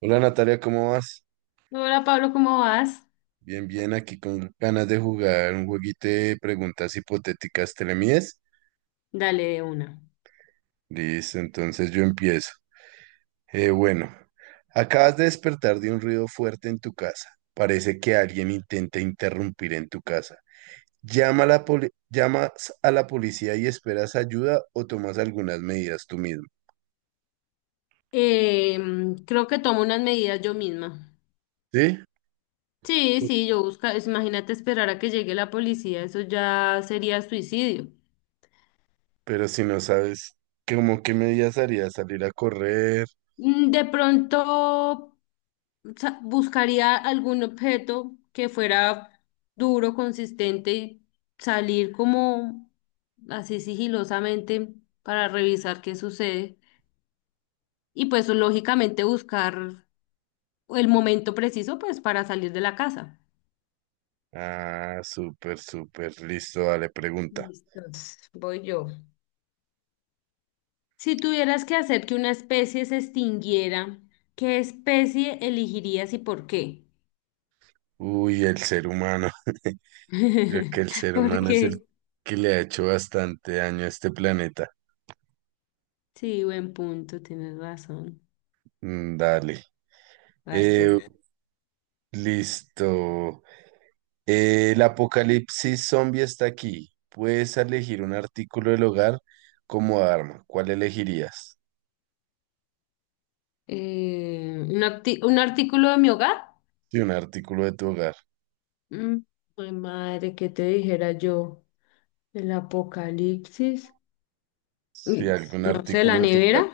Hola Natalia, ¿cómo vas? Hola Pablo, ¿cómo vas? Bien, bien, aquí con ganas de jugar un jueguito de preguntas hipotéticas. ¿Te le mides? Dale de una. Listo, entonces yo empiezo. Eh, bueno, Acabas de despertar de un ruido fuerte en tu casa. Parece que alguien intenta interrumpir en tu casa. ¿Llamas a la policía y esperas ayuda o tomas algunas medidas tú mismo? Creo que tomo unas medidas yo misma. ¿Sí? Sí, sí, imagínate esperar a que llegue la policía, eso ya sería suicidio. Pero si no sabes, ¿cómo qué medidas harías? ¿Salir a correr? De pronto buscaría algún objeto que fuera duro, consistente y salir como así sigilosamente para revisar qué sucede. Y pues lógicamente buscar el momento preciso pues para salir de la casa. Ah, súper, súper, listo, dale, pregunta. Listos, voy yo. Si tuvieras que hacer que una especie se extinguiera, ¿qué especie elegirías y por qué? Uy, el ser humano. Creo que el ser humano es el Porque, que le ha hecho bastante daño a este planeta. sí, buen punto, tienes razón. Mm, dale. Vas tú. Eh, listo. El apocalipsis zombie está aquí. Puedes elegir un artículo del hogar como arma. ¿Cuál elegirías? Un artículo de mi hogar? Sí, un artículo de tu hogar. Mm, ay, madre, ¿qué te dijera yo? El apocalipsis. Sí, Y, algún No sé, artículo la de tu hogar. nevera.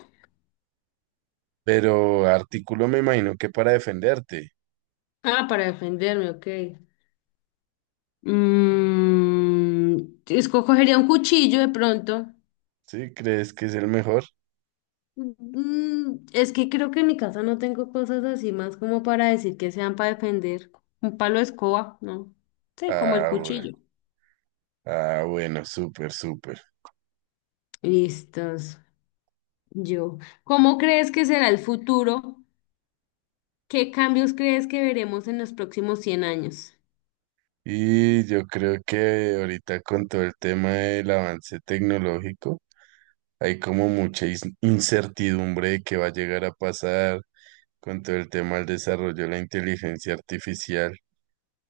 Pero artículo me imagino que para defenderte. Ah, para defenderme, ok. Mm, Escogería un cuchillo de pronto. ¿Sí? ¿Crees que es el mejor? Es que creo que en mi casa no tengo cosas así más como para decir que sean para defender. Un palo de escoba, ¿no? Sí, como el Ah, bueno. cuchillo. Ah, bueno, súper, súper. Listos. Yo. ¿Cómo crees que será el futuro? ¿Qué cambios crees que veremos en los próximos 100 años? Y yo creo que ahorita con todo el tema del avance tecnológico, hay como mucha incertidumbre de qué va a llegar a pasar con todo el tema del desarrollo de la inteligencia artificial.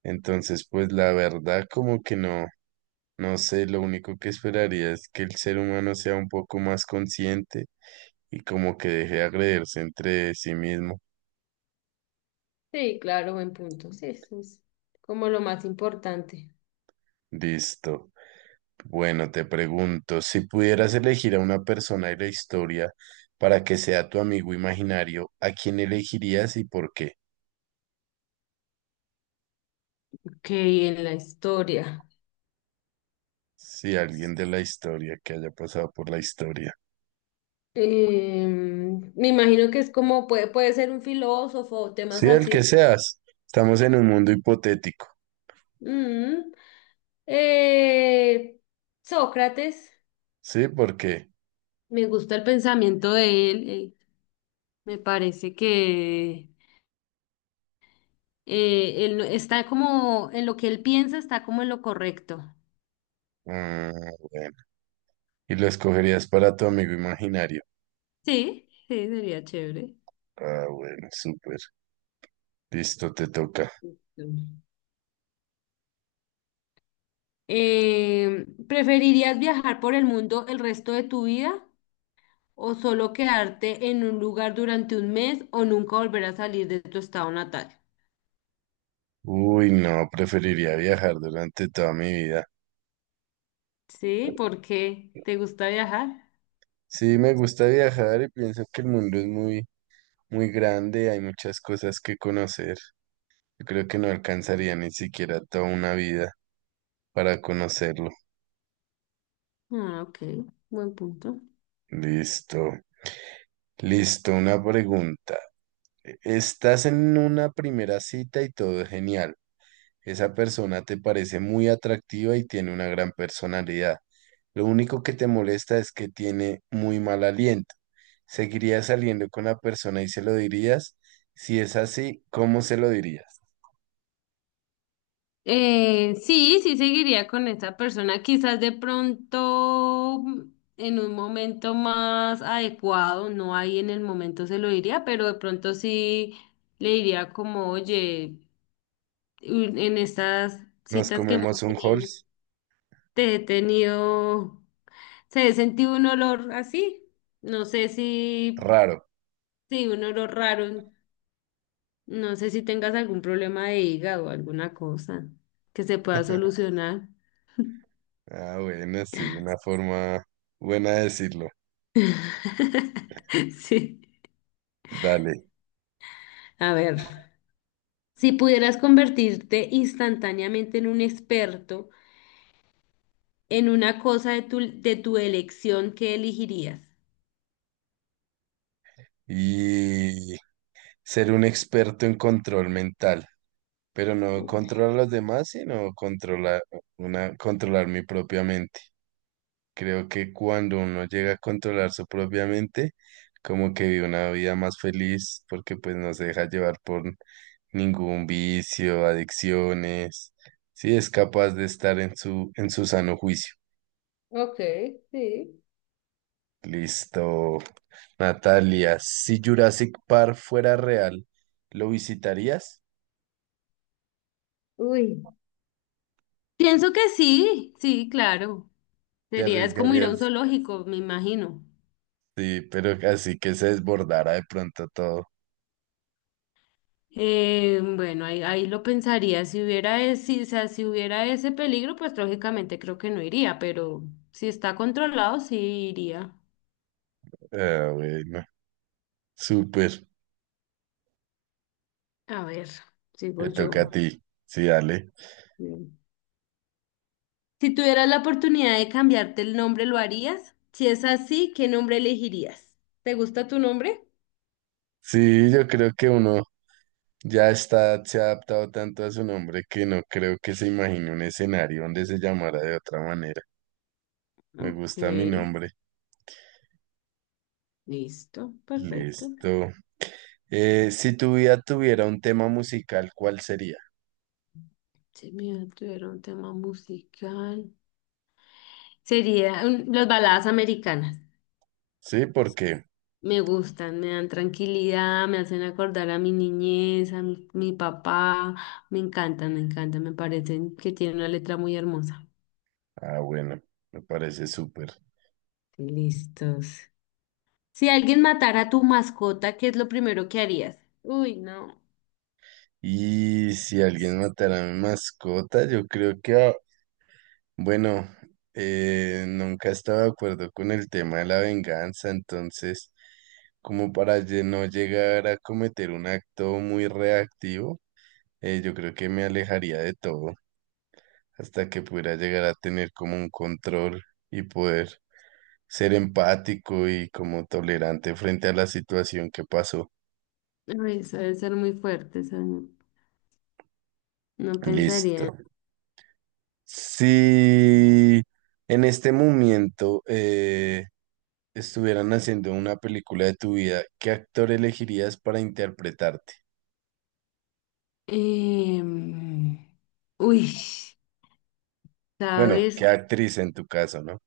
Entonces, pues la verdad como que no, no sé, lo único que esperaría es que el ser humano sea un poco más consciente y como que deje de agredirse entre sí mismo. Sí, claro, buen punto. Sí, eso es como lo más importante. Listo. Bueno, te pregunto, si pudieras elegir a una persona de la historia para que sea tu amigo imaginario, ¿a quién elegirías y por qué? Ok, en la historia. Si alguien de la historia que haya pasado por la historia. Me imagino que es como puede ser un filósofo o temas Sí, el así. que seas. Estamos en un mundo hipotético. Mm, Eh, Sócrates, Sí, porque. me gusta el pensamiento de él, me parece que él no- está como en lo que él piensa, está como en lo correcto. Ah, bueno. Y lo escogerías para tu amigo imaginario. Sí, sí, sería chévere. Ah, bueno, súper. Listo, te toca. Listo. ¿Preferirías viajar por el mundo el resto de tu vida o solo quedarte en un lugar durante un mes o nunca volver a salir de tu estado natal? Uy, no, preferiría viajar durante toda mi vida. Sí, ¿por qué te gusta viajar? Sí, me gusta viajar y pienso que el mundo es muy muy grande, hay muchas cosas que conocer. Yo creo que no alcanzaría ni siquiera toda una vida para conocerlo. Ah, ok, buen punto. Listo, listo, una pregunta. Estás en una primera cita y todo es genial. Esa persona te parece muy atractiva y tiene una gran personalidad. Lo único que te molesta es que tiene muy mal aliento. ¿Seguirías saliendo con la persona y se lo dirías? Si es así, ¿cómo se lo dirías? Sí, sí seguiría con esa persona, quizás de pronto en un momento más adecuado, no ahí en el momento se lo diría, pero de pronto sí le diría como, oye, en estas ¿Nos citas que comemos hemos un tenido, Halls? te he tenido, se he sentido un olor así, no sé si, Raro. sí, un olor raro, no sé si tengas algún problema de hígado o alguna cosa que se pueda solucionar. Ah, bueno, sí, una forma buena de decirlo. Sí, Dale. a ver, si pudieras convertirte instantáneamente en un experto en una cosa de tu, elección, ¿qué elegirías? Y ser un experto en control mental, pero no Uy. controlar a los demás, sino controlar una, controlar mi propia mente. Creo que cuando uno llega a controlar su propia mente, como que vive una vida más feliz, porque pues no se deja llevar por ningún vicio, adicciones. Sí, es capaz de estar en su sano juicio. Ok, sí. Listo. Natalia, si Jurassic Park fuera real, ¿lo visitarías? Uy. Pienso que sí, sí, claro. ¿Te Sería, es como ir a un arriesgarías? zoológico, me imagino. Sí, pero así que se desbordara de pronto todo. Bueno, ahí lo pensaría. Si hubiera ese, o sea, si hubiera ese peligro, pues lógicamente creo que no iría, pero si está controlado, sí iría. Ah, bueno, súper. A ver, sigo Te yo. toca a ti. Sí, dale. Bien. Si tuvieras la oportunidad de cambiarte el nombre, ¿lo harías? Si es así, ¿qué nombre elegirías? ¿Te gusta tu nombre? Sí, yo creo que uno ya está, se ha adaptado tanto a su nombre que no creo que se imagine un escenario donde se llamara de otra manera. Me Ok, gusta mi nombre. listo, perfecto. Listo. Si tu vida tuviera un tema musical, ¿cuál sería? Si me tuviera un tema musical. Sería las baladas americanas. Sí, por qué Me gustan, me dan tranquilidad, me hacen acordar a mi niñez, a mi papá. Me encantan, me encantan, me parecen que tienen una letra muy hermosa. ah, bueno, me parece súper. Listos. Si alguien matara a tu mascota, ¿qué es lo primero que harías? Uy, no. Y si alguien matara a mi mascota, yo creo que, ah, bueno, nunca he estado de acuerdo con el tema de la venganza, entonces, no llegar a cometer un acto muy reactivo, yo creo que me alejaría de todo hasta que pudiera llegar a tener como un control y poder. Ser empático y como tolerante frente a la situación que pasó. Uy, eso debe ser muy fuerte, eso no, no Listo. pensaría. Si en este momento estuvieran haciendo una película de tu vida, ¿qué actor elegirías para interpretarte? Em, uy, Bueno, ¿sabes? ¿qué actriz en tu caso, no?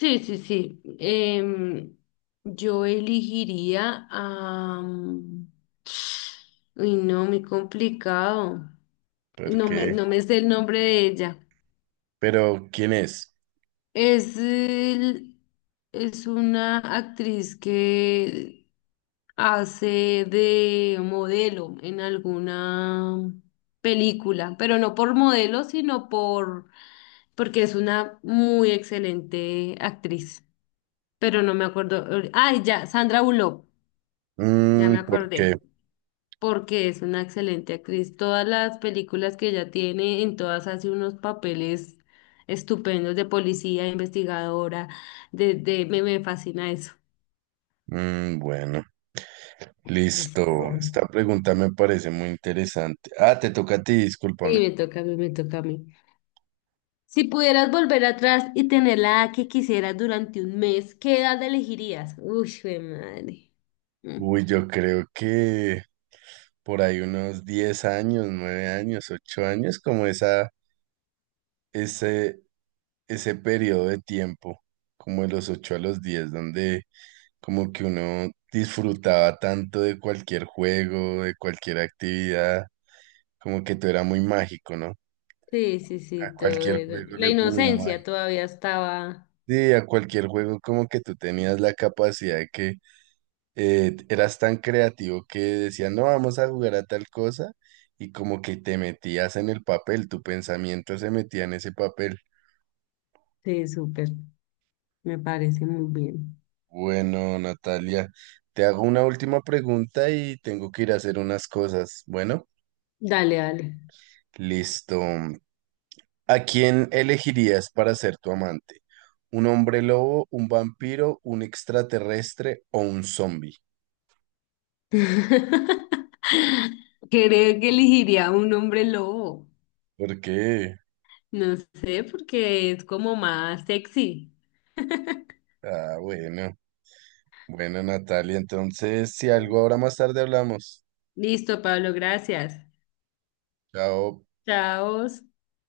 Sí, sí, sí. Yo elegiría a... Uy, no, muy complicado. No Porque, me, no me sé el nombre de ella. pero ¿quién es? Es, el- es una actriz que hace de modelo en alguna película, pero no por modelo, sino porque es una muy excelente actriz. Pero no me acuerdo. Ay, ya, Sandra Bullock, ya me Mm, ¿por qué? acordé porque es una excelente actriz. Todas las películas que ella tiene, en todas hace unos papeles estupendos de policía, investigadora, me fascina eso. Mm, bueno, listo. Listo. Esta pregunta me parece muy interesante. Ah, te toca a ti, Sí, discúlpame. me toca a mí, me toca a mí. Si pudieras volver atrás y tener la edad que quisieras durante un mes, ¿qué edad elegirías? Uy, jue madre. Mm. Uy, yo creo que por ahí unos 10 años, 9 años, 8 años, como esa, ese, ese periodo de tiempo, como de los 8 a los 10 donde como que uno disfrutaba tanto de cualquier juego, de cualquier actividad, como que todo era muy mágico, ¿no? Sí, sí, sí, A todo cualquier era- juego La le ponía inocencia magia. todavía estaba. Sí, a cualquier juego como que tú tenías la capacidad de que eras tan creativo que decían, no, vamos a jugar a tal cosa, y como que te metías en el papel, tu pensamiento se metía en ese papel. Sí, súper. Me parece muy bien. Bueno, Natalia, te hago una última pregunta y tengo que ir a hacer unas cosas. Bueno, Dale, dale. listo. ¿A quién elegirías para ser tu amante? ¿Un hombre lobo, un vampiro, un extraterrestre o un zombie? Creo que elegiría un hombre lobo. ¿Por qué? No sé, porque es como más sexy. Ah, bueno. Bueno, Natalia, entonces, si algo ahora más tarde hablamos. Listo, Pablo, gracias. Chao. Chao.